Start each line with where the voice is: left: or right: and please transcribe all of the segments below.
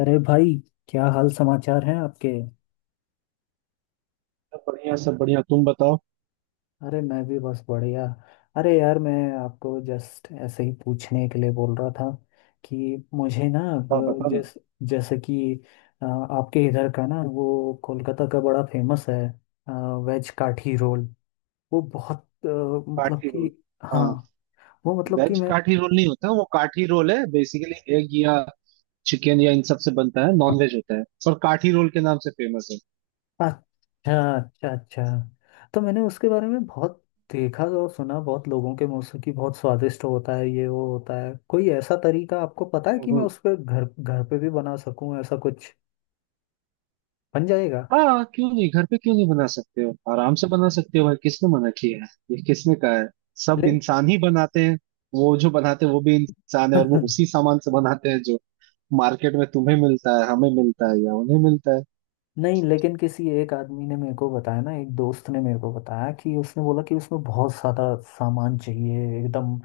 left: अरे भाई, क्या हाल समाचार हैं आपके?
right: सब बढ़िया, सब बढ़िया। तुम बताओ।
left: अरे, मैं भी बस बढ़िया। अरे यार, मैं आपको जस्ट ऐसे ही पूछने के लिए बोल रहा था कि मुझे ना,
right: हाँ,
left: वो
right: बता ना।
left: जैसे कि आपके इधर का ना वो कोलकाता का बड़ा फेमस है, वेज काठी रोल। वो बहुत मतलब
right: काठी
left: कि।
right: रोल?
left: हाँ,
right: हाँ।
left: वो मतलब कि
right: वेज
left: मैं।
right: काठी रोल नहीं होता, वो काठी रोल है बेसिकली एग या चिकन या इन सब से बनता है, नॉन वेज होता है, पर काठी रोल के नाम से फेमस है।
left: अच्छा, अच्छा, अच्छा। तो मैंने उसके बारे में बहुत देखा और सुना, बहुत लोगों के मुंह से कि बहुत स्वादिष्ट होता है ये, वो होता है। कोई ऐसा तरीका आपको पता है कि मैं
right: हम्म।
left: उस पर घर घर पे भी बना सकूं? ऐसा कुछ बन जाएगा?
right: हाँ, क्यों नहीं घर पे क्यों नहीं बना सकते हो, आराम से बना सकते हो भाई। किसने मना किया है, ये किसने कहा है। सब
left: ले
right: इंसान ही बनाते हैं। वो जो बनाते हैं वो भी इंसान है, और वो उसी सामान से बनाते हैं जो मार्केट में तुम्हें मिलता है, हमें मिलता है या उन्हें मिलता है।
left: नहीं, लेकिन किसी एक आदमी ने मेरे को बताया ना, एक दोस्त ने मेरे को बताया कि उसने बोला कि उसमें बहुत सारा सामान चाहिए एकदम।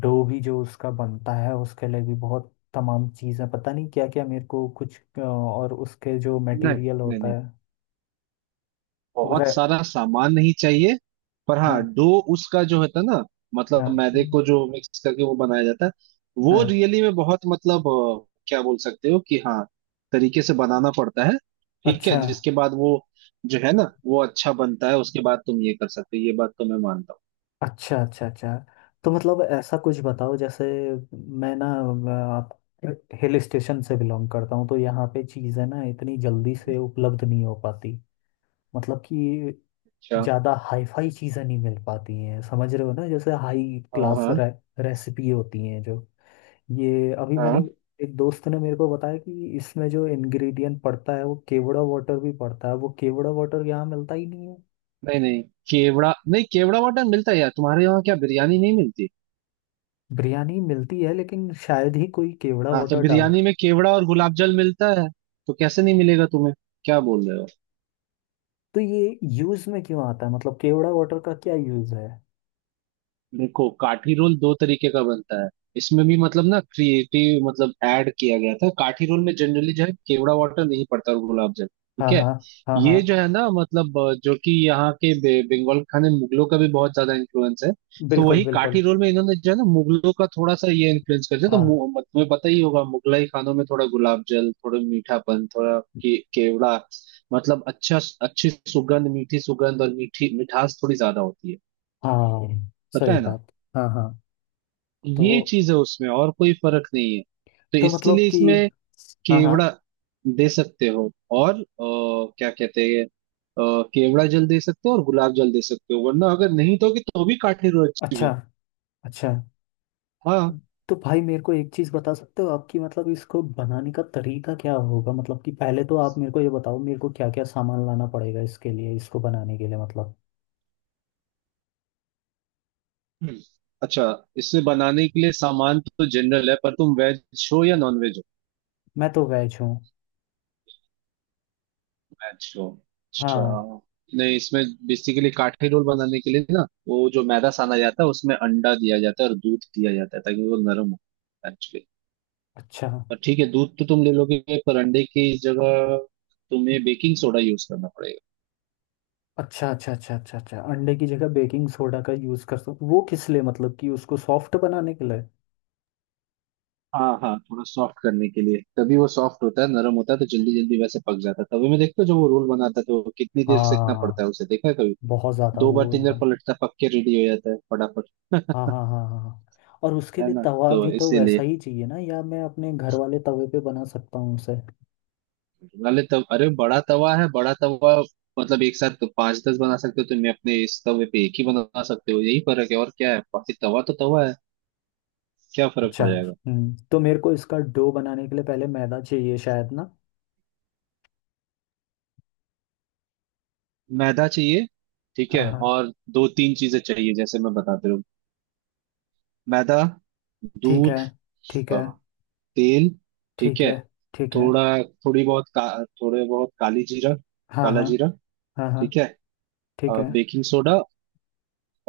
left: डो भी जो उसका बनता है उसके लिए भी बहुत तमाम चीज़ें, पता नहीं क्या क्या, मेरे को कुछ और उसके जो
right: नहीं
left: मटेरियल
right: नहीं
left: होता
right: नहीं
left: है। वो
right: बहुत
left: रे
right: सारा सामान नहीं चाहिए। पर हाँ,
left: हाँ,
right: डो उसका जो होता है ना, मतलब
left: हाँ,
right: मैदे को जो मिक्स करके वो बनाया जाता है, वो
left: हाँ।
right: रियली में बहुत, मतलब क्या बोल सकते हो कि हाँ, तरीके से बनाना पड़ता है। ठीक है,
left: अच्छा,
right: जिसके बाद वो जो है ना, वो अच्छा बनता है, उसके बाद तुम ये कर सकते हो, ये बात तो मैं मानता
left: अच्छा, अच्छा, अच्छा। तो मतलब ऐसा कुछ बताओ। जैसे मैं ना, मैं आप हिल स्टेशन से बिलोंग करता हूँ, तो यहाँ पे चीज़ें ना इतनी जल्दी
right: हूँ।
left: से उपलब्ध नहीं हो पाती। मतलब कि
right: अच्छा।
left: ज़्यादा हाईफाई चीज़ें नहीं मिल पाती हैं, समझ रहे हो ना, जैसे हाई
right: हाँ,
left: क्लास
right: हाँ,
left: रेसिपी होती हैं जो। ये अभी मैंने
right: हाँ।
left: एक दोस्त ने मेरे को बताया कि इसमें जो इंग्रेडिएंट पड़ता है वो केवड़ा वाटर भी पड़ता है, वो केवड़ा वाटर यहाँ मिलता ही नहीं है।
right: नहीं नहीं। केवड़ा नहीं, केवड़ा वाटर मिलता है यार। तुम्हारे यहाँ क्या बिरयानी नहीं मिलती?
left: बिरयानी मिलती है, लेकिन शायद ही कोई केवड़ा
right: हाँ, तो
left: वाटर
right: बिरयानी
left: डालता।
right: में केवड़ा और गुलाब जल मिलता है। तो कैसे नहीं मिलेगा तुम्हें, क्या बोल रहे हो।
left: तो ये यूज़ में क्यों आता है? मतलब केवड़ा वाटर का क्या यूज़ है?
right: देखो, काठी रोल दो तरीके का बनता है। इसमें भी मतलब ना क्रिएटिव मतलब ऐड किया गया था। काठी रोल में जनरली जो है केवड़ा वाटर नहीं पड़ता और गुलाब जल।
left: हाँ,
right: ठीक है,
left: हाँ, हाँ, हाँ।
right: ये जो है ना मतलब जो कि यहाँ के बंगाल के खाने में मुगलों का भी बहुत ज्यादा इन्फ्लुएंस है। तो
left: बिल्कुल
right: वही
left: बिल्कुल।
right: काठी रोल में इन्होंने जो है ना मुगलों का थोड़ा सा ये इन्फ्लुएंस कर दिया। तो
left: हाँ,
right: मु- मत- तुम्हें पता ही होगा, मुगलाई खानों में थोड़ा गुलाब जल, थोड़ा मीठापन, थोड़ा केवड़ा, मतलब अच्छा, अच्छी सुगंध, मीठी सुगंध और मीठी मिठास थोड़ी ज्यादा होती है।
left: हाँ।
right: पता
left: सही
right: है ना,
left: बात। हाँ, हाँ। तो
right: ये चीज है उसमें, और कोई फर्क नहीं है। तो
left: तो मतलब
right: इसीलिए
left: कि।
right: इसमें
left: हाँ, हाँ।
right: केवड़ा दे सकते हो और क्या कहते हैं, केवड़ा जल दे सकते हो और गुलाब जल दे सकते हो, वरना अगर नहीं दोगे तो भी काठे रोज।
left: अच्छा, अच्छा।
right: हाँ।
left: तो भाई मेरे को एक चीज़ बता सकते हो आपकी, मतलब इसको बनाने का तरीका क्या होगा? मतलब कि पहले तो आप मेरे को ये बताओ, मेरे को क्या क्या सामान लाना पड़ेगा इसके लिए, इसको बनाने के लिए, मतलब।
right: हम्म। अच्छा, इससे बनाने के लिए सामान तो जनरल है, पर तुम वेज हो या नॉन वेज हो।
left: मैं तो वेज हूँ।
right: वेज हो, अच्छा।
left: हाँ।
right: नहीं, इसमें बेसिकली काठे रोल बनाने के लिए ना वो जो मैदा साना जाता है उसमें अंडा दिया जाता है और दूध दिया जाता है ताकि वो नरम हो।
left: अच्छा,
right: और ठीक है, दूध तो तुम ले लोगे, पर अंडे की जगह तुम्हें बेकिंग सोडा यूज करना पड़ेगा।
left: अच्छा, अच्छा, अच्छा, अच्छा, अच्छा। अंडे की जगह बेकिंग सोडा का यूज़ कर सकते? वो किस लिए, मतलब कि उसको सॉफ्ट बनाने के लिए?
right: हाँ हाँ, थोड़ा सॉफ्ट करने के लिए, तभी वो सॉफ्ट होता है, नरम होता है तो जल्दी जल्दी वैसे पक जाता है। तभी मैं देखता हूँ जब वो रोल बनाता है तो कितनी देर सेकना पड़ता
left: हाँ,
right: है उसे, देखा है कभी?
left: बहुत ज़्यादा
right: दो बार
left: वो
right: तीन बार
left: एकदम।
right: पलटता, पक के रेडी हो जाता है फटाफट।
left: हाँ, हाँ, हाँ, हाँ, हाँ। और उसके
right: है
left: लिए
right: ना,
left: तवा
right: तो
left: भी तो वैसा
right: इसीलिए
left: ही चाहिए ना, या मैं अपने घर वाले तवे पे बना सकता हूँ उसे?
right: वाले तब, अरे बड़ा तवा है, बड़ा तवा। मतलब एक साथ तो पांच दस बना सकते हो तुम, अपने इस तवे पे एक ही बना सकते हो, यही फर्क है और क्या है, बाकी तवा तो तवा है, क्या फर्क
left: अच्छा।
right: पड़ जाएगा।
left: हम्म। तो मेरे को इसका डो बनाने के लिए पहले मैदा चाहिए शायद ना।
right: मैदा चाहिए, ठीक है,
left: हाँ, हाँ।
right: और दो तीन चीजें चाहिए, जैसे मैं बताते रहूँ। मैदा,
left: ठीक है।
right: दूध,
left: ठीक
right: अ,
left: है।
right: तेल, ठीक
left: ठीक
right: है,
left: है। ठीक है।
right: थोड़ा, थोड़ी बहुत थोड़े बहुत काली जीरा,
left: हाँ,
right: काला
left: हाँ,
right: जीरा,
left: हाँ, हाँ।
right: ठीक है,
left: ठीक है।
right: और बेकिंग सोडा,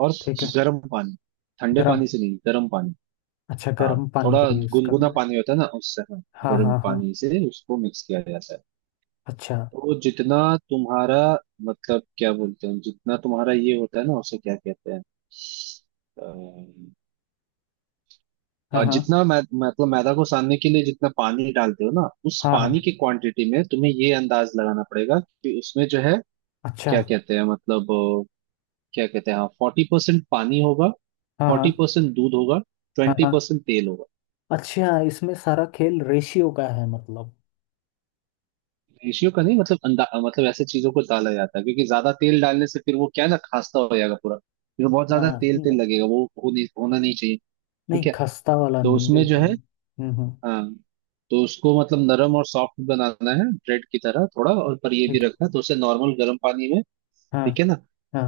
right: और
left: ठीक है।
right: गर्म पानी। ठंडे
left: गरम।
right: पानी से नहीं, गर्म पानी।
left: अच्छा,
right: हाँ,
left: गरम पानी
right: थोड़ा
left: का यूज़ करना
right: गुनगुना
left: है?
right: पानी होता है ना उससे, हाँ,
left: हाँ,
right: गर्म
left: हाँ, हाँ।
right: पानी से उसको मिक्स किया जाता है।
left: अच्छा।
right: तो जितना तुम्हारा, मतलब क्या बोलते हैं, जितना तुम्हारा ये होता है ना उसे क्या कहते हैं, अम,
left: हाँ,
right: और
left: हाँ,
right: जितना मतलब मैदा को सानने के लिए जितना पानी डालते हो ना, उस
left: हाँ,
right: पानी
left: हाँ।
right: की क्वांटिटी में तुम्हें ये अंदाज लगाना पड़ेगा कि उसमें जो है,
left: अच्छा।
right: क्या कहते हैं मतलब क्या कहते हैं, हाँ, 40% पानी होगा,
left: हाँ,
right: फोर्टी
left: हाँ,
right: परसेंट दूध होगा,
left: हाँ,
right: ट्वेंटी
left: हाँ।
right: परसेंट तेल होगा।
left: अच्छा, इसमें सारा खेल रेशियो का है मतलब?
right: रेशियो का नहीं, मतलब अंदा मतलब ऐसे चीजों को डाला जाता है क्योंकि ज्यादा तेल डालने से फिर वो क्या है ना, खास्ता हो जाएगा पूरा, फिर बहुत ज्यादा
left: हाँ।
right: तेल तेल लगेगा, वो हो नहीं, होना नहीं चाहिए। ठीक
left: नहीं,
right: है,
left: खस्ता वाला
right: तो
left: नहीं, वो
right: उसमें जो
left: एकदम।
right: है,
left: हम्म, हम्म।
right: हाँ, तो उसको मतलब नरम और सॉफ्ट बनाना है, ब्रेड की तरह थोड़ा, और पर ये भी
left: एक।
right: रखना है तो उसे नॉर्मल गर्म पानी में,
left: हाँ,
right: ठीक है ना।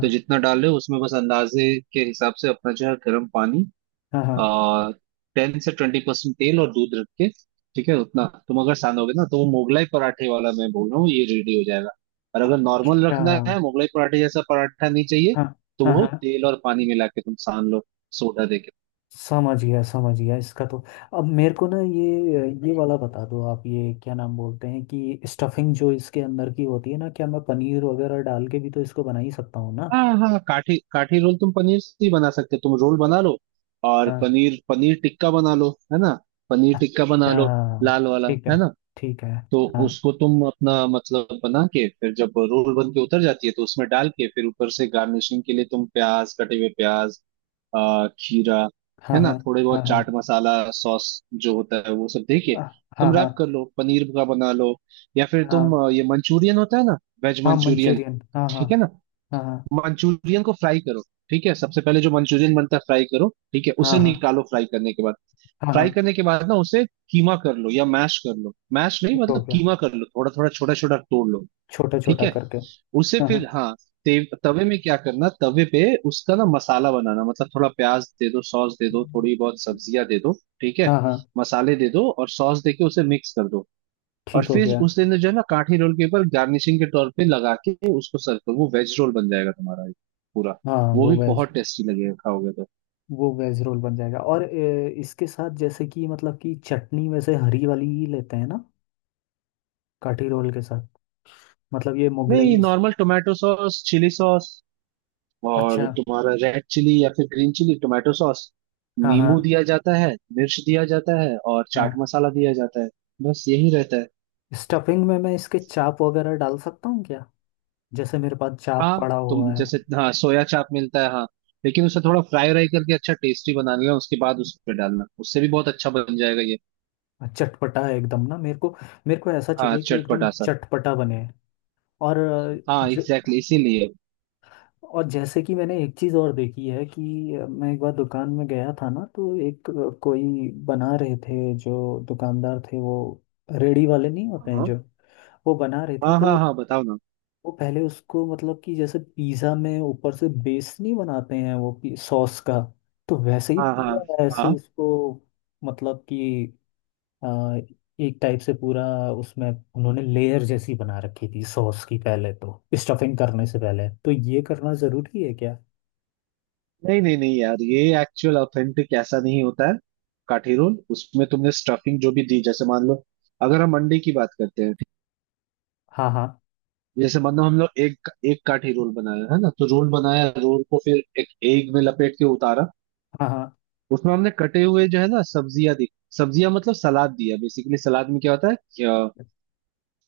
right: तो जितना डाल रहे हो उसमें बस अंदाजे के हिसाब से अपना जो है गर्म पानी,
left: हाँ, हाँ।
right: आ, 10 से 20% तेल और दूध रख के, ठीक है, उतना तुम अगर सानोगे ना तो वो मोगलाई पराठे वाला, मैं बोल रहा हूँ ये रेडी हो जाएगा। और अगर नॉर्मल
left: अच्छा,
right: रखना है,
left: हाँ।
right: मोगलाई पराठे जैसा पराठा नहीं चाहिए, तो
left: हाँ,
right: वो
left: हाँ।
right: तेल और पानी मिला के तुम सान लो, सोडा दे के।
left: समझ गया, समझ गया इसका तो। अब मेरे को ना ये वाला बता दो आप, ये क्या नाम बोलते हैं कि स्टफिंग जो इसके अंदर की होती है ना, क्या मैं पनीर वगैरह डाल के भी तो इसको बना ही सकता हूँ ना?
right: हाँ हाँ, काठी काठी रोल तुम पनीर से ही बना सकते हो। तुम रोल बना लो और
left: हाँ।
right: पनीर, पनीर टिक्का बना लो, है ना, पनीर टिक्का बना लो,
left: अच्छा।
right: लाल वाला,
left: ठीक है।
right: है ना।
left: ठीक है।
right: तो
left: हाँ,
right: उसको तुम अपना मतलब बना के फिर जब रोल बन के उतर जाती है तो उसमें डाल के, फिर ऊपर से गार्निशिंग के लिए तुम प्याज, कटे हुए प्याज, खीरा, है
left: हाँ,
right: ना,
left: हाँ,
right: थोड़े बहुत
left: हाँ,
right: चाट मसाला, सॉस जो होता है वो सब दे के
left: हाँ, हाँ,
right: तुम
left: हाँ,
right: रैप कर लो, पनीर का बना लो। या फिर तुम
left: हाँ,
right: ये मंचूरियन होता है ना, वेज
left: हाँ।
right: मंचूरियन,
left: मंचूरियन, हाँ। हाँ,
right: ठीक है ना,
left: हाँ,
right: मंचूरियन को फ्राई करो, ठीक है, सबसे पहले जो मंचूरियन बनता है फ्राई करो, ठीक है,
left: हाँ,
right: उसे
left: हाँ, हाँ,
right: निकालो फ्राई करने के बाद,
left: हाँ, हाँ।
right: ना उसे कीमा कर लो या मैश कर लो, मैश नहीं
left: ठीक हो
right: मतलब
left: गया,
right: कीमा कर लो, थोड़ा थोड़ा छोटा छोटा तोड़ लो,
left: छोटा
right: ठीक
left: छोटा
right: है,
left: करके।
right: उसे
left: हाँ, हाँ,
right: फिर हाँ, तवे में क्या करना, तवे पे उसका ना मसाला बनाना, मतलब थोड़ा प्याज दे दो, सॉस दे दो, थोड़ी बहुत सब्जियां दे दो, ठीक है,
left: हाँ, हाँ।
right: मसाले दे दो और सॉस दे के उसे मिक्स कर दो, और
left: ठीक हो
right: फिर
left: गया।
right: उसे ना जो है ना काठी रोल के ऊपर गार्निशिंग के तौर पे लगा के उसको सर्व करो, वो वेज रोल बन जाएगा तुम्हारा एक, पूरा,
left: हाँ
right: वो
left: वो
right: भी
left: वेज।
right: बहुत टेस्टी लगेगा खाओगे तो।
left: वो वेज रोल बन जाएगा। और इसके साथ जैसे कि मतलब कि चटनी वैसे हरी वाली ही लेते हैं ना, काठी रोल के साथ, मतलब ये
right: नहीं,
left: Mughlai?
right: Normal tomato sauce, chilli sauce, और
left: अच्छा।
right: तुम्हारा रेड चिली या फिर ग्रीन चिली, टोमेटो सॉस,
left: हाँ, हाँ,
right: नींबू दिया जाता है, मिर्च दिया जाता है और
left: हाँ।
right: चाट मसाला दिया जाता है, बस यही रहता है।
left: स्टफिंग में मैं इसके चाप वगैरह डाल सकता हूँ क्या? जैसे मेरे पास चाप
right: हाँ,
left: पड़ा
right: तुम
left: हुआ है।
right: जैसे, हाँ सोया चाप मिलता है, हाँ, लेकिन उसे थोड़ा फ्राई व्राई करके अच्छा टेस्टी बना लेना, उसके बाद उस पे डालना, उससे भी बहुत अच्छा बन जाएगा ये।
left: चटपटा है एकदम ना, मेरे को, मेरे को ऐसा
right: हाँ,
left: चाहिए कि एकदम
right: चटपटा सा।
left: चटपटा बने। और
right: हाँ
left: जो।
right: एग्जैक्टली, exactly, इसीलिए।
left: और जैसे कि मैंने एक चीज़ और देखी है कि मैं एक बार दुकान में गया था ना, तो एक कोई बना रहे थे जो दुकानदार थे, वो, रेडी वाले नहीं होते हैं
right: हाँ
left: जो, वो बना रहे थे,
right: हाँ
left: तो
right: हाँ, हाँ बताओ ना,
left: वो पहले उसको मतलब कि जैसे पिज़्ज़ा में ऊपर से बेस नहीं बनाते हैं वो, सॉस का, तो वैसे ही
right: हाँ हाँ
left: पूरा ऐसे
right: हाँ।
left: उसको मतलब कि आ, एक टाइप से पूरा उसमें उन्होंने लेयर जैसी बना रखी थी सॉस की, पहले तो, स्टफिंग करने से पहले तो ये करना ज़रूरी है क्या?
right: नहीं नहीं नहीं यार, ये एक्चुअल ऑथेंटिक ऐसा नहीं होता है। काठी रोल उसमें तुमने स्टफिंग जो भी दी, जैसे मान लो अगर हम अंडे की बात करते हैं,
left: हाँ, हाँ,
right: जैसे मान लो हम लोग एक एक काठी रोल बनाया है ना, तो रोल बनाया, रोल को फिर एक एग में लपेट के उतारा,
left: हाँ, हाँ,
right: उसमें हमने कटे हुए जो है ना सब्जियां दी, सब्जियां मतलब सलाद दिया, बेसिकली सलाद में क्या होता है,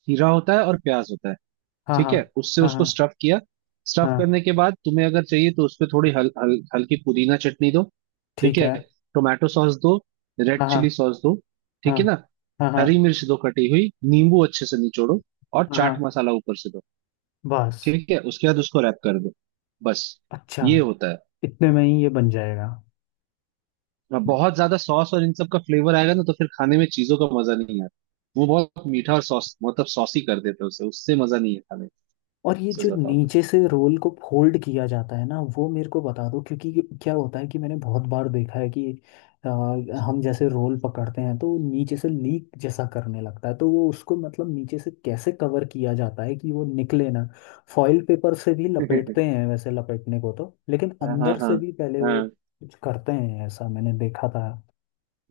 right: खीरा होता है और प्याज होता है,
left: हाँ,
right: ठीक
left: हाँ,
right: है, उससे
left: हाँ,
right: उसको
left: हाँ,
right: स्टफ किया। स्टफ
left: हाँ।
right: करने के बाद तुम्हें अगर चाहिए तो उसपे थोड़ी हल, हल, हल्की पुदीना चटनी दो, ठीक
left: ठीक
right: है,
left: है।
right: टोमेटो सॉस दो, रेड
left: हाँ,
right: चिली
left: हाँ,
right: सॉस दो, ठीक
left: हाँ,
right: है ना,
left: हाँ, हाँ,
right: हरी मिर्च दो कटी हुई, नींबू अच्छे से निचोड़ो और
left: हाँ। हाँ,
right: चाट मसाला ऊपर से दो,
left: बस।
right: ठीक है, उसके बाद उसको रैप कर दो, बस,
left: अच्छा।
right: ये होता है।
left: इतने में ही ये बन जाएगा?
right: अब बहुत ज्यादा सॉस और इन सब का फ्लेवर आएगा ना तो फिर खाने में चीजों का मजा नहीं आता, वो बहुत मीठा और सॉस मतलब सॉसी कर देते हैं उसे, उससे मजा नहीं है खाने में,
left: और ये जो
right: सच बताओ तो।
left: नीचे से रोल को फोल्ड किया जाता है ना, वो मेरे को बता दो, क्योंकि ये क्या होता है कि मैंने बहुत बार देखा है कि आ, हम जैसे रोल पकड़ते हैं तो वो नीचे से लीक जैसा करने लगता है, तो वो उसको मतलब नीचे से कैसे कवर किया जाता है कि वो निकले ना। फॉइल पेपर से भी लपेटते हैं वैसे लपेटने को तो, लेकिन
right: हाँ
left: अंदर से
right: हाँ
left: भी पहले वो
right: हाँ।
left: कुछ करते हैं, ऐसा मैंने देखा था।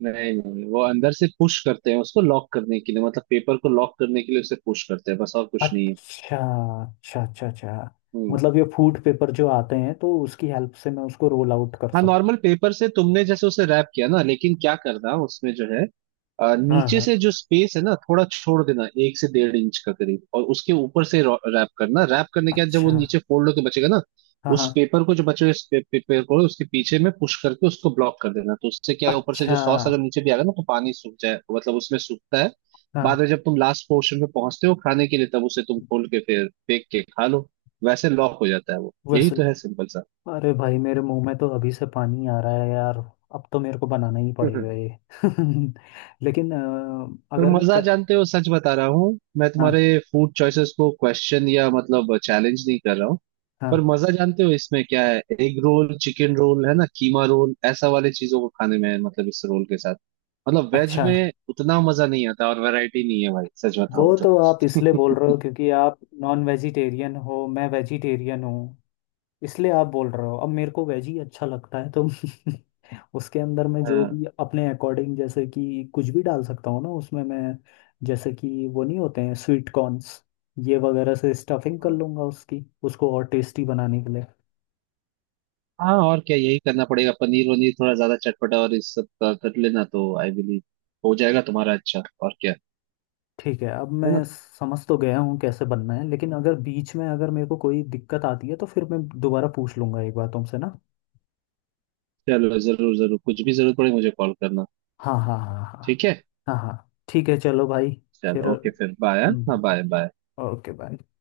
right: नहीं नहीं, वो अंदर से पुश करते हैं उसको लॉक करने के लिए, मतलब पेपर को लॉक करने के लिए उसे पुश करते हैं, बस, और कुछ नहीं है।
left: अच्छा, अच्छा, अच्छा, अच्छा।
right: हम्म।
left: मतलब ये फूड पेपर जो आते हैं तो उसकी हेल्प से मैं उसको रोल आउट कर
right: हाँ
left: सकता
right: नॉर्मल पेपर से तुमने जैसे उसे रैप किया ना, लेकिन क्या करना उसमें जो है,
left: हूँ? हाँ,
right: नीचे
left: हाँ।
right: से जो स्पेस है ना थोड़ा छोड़ देना, 1 से 1.5 इंच का करीब, और उसके ऊपर से रैप करना, रैप करने के बाद जब
left: अच्छा।
right: वो नीचे फोल्ड होके बचेगा ना,
left: हाँ, हाँ।
right: उस पेपर को जो बचे हुए पेपर को उसके पीछे में पुश करके उसको ब्लॉक कर देना, तो उससे क्या है, ऊपर से
left: अच्छा।
right: जो सॉस अगर नीचे भी आ गया ना तो पानी सूख जाए, मतलब उसमें सूखता है। बाद
left: हाँ।
right: में जब तुम लास्ट पोर्शन पे पहुंचते हो खाने के लिए तब उसे तुम खोल के फिर फेंक के खा लो, वैसे लॉक हो जाता है वो, यही
left: वैसे।
right: तो है सिंपल
left: अरे भाई, मेरे मुंह में तो अभी से पानी आ रहा है यार। अब तो मेरे को बनाना ही
right: सा।
left: पड़ेगा ये। लेकिन
right: पर
left: अगर मैं
right: मजा जानते हो, सच बता रहा हूँ, मैं तुम्हारे
left: हाँ,
right: फूड चॉइसेस को क्वेश्चन या मतलब चैलेंज नहीं कर रहा हूँ, पर
left: हाँ।
right: मजा जानते हो इसमें क्या है, एग रोल, चिकन रोल है ना, कीमा रोल, ऐसा वाले चीजों को खाने में है, मतलब इस रोल के साथ, मतलब वेज
left: अच्छा।
right: में उतना मजा नहीं आता और वैरायटी नहीं है भाई, सच बताओ
left: वो
right: तो।
left: तो आप इसलिए बोल रहे हो क्योंकि आप नॉन वेजिटेरियन हो, मैं वेजिटेरियन हूँ, इसलिए आप बोल रहे हो। अब मेरे को वेज ही अच्छा लगता है तो उसके अंदर मैं जो
right: हाँ
left: भी अपने अकॉर्डिंग जैसे कि कुछ भी डाल सकता हूँ ना उसमें मैं, जैसे कि वो नहीं होते हैं स्वीट कॉर्न्स, ये वगैरह से स्टफिंग कर लूँगा उसकी, उसको और टेस्टी बनाने के लिए।
right: हाँ, और क्या, यही करना पड़ेगा, पनीर वनीर थोड़ा ज्यादा चटपटा और इस सब का कर लेना तो आई बिलीव हो जाएगा तुम्हारा अच्छा, और क्या,
left: ठीक है, अब मैं
right: है ना।
left: समझ तो गया हूँ कैसे बनना है, लेकिन अगर बीच में अगर मेरे को कोई दिक्कत आती है तो फिर मैं दोबारा पूछ लूँगा एक बार तुमसे ना।
right: चलो जरूर जरूर, कुछ भी जरूरत पड़े मुझे कॉल करना,
left: हाँ, हाँ, हाँ, हाँ,
right: ठीक है।
left: हाँ, हाँ, हाँ, ठीक है, चलो भाई, फिर।
right: चलो, ओके, फिर बाय, हाँ
left: हम्म,
right: बाय बाय।
left: Okay bye.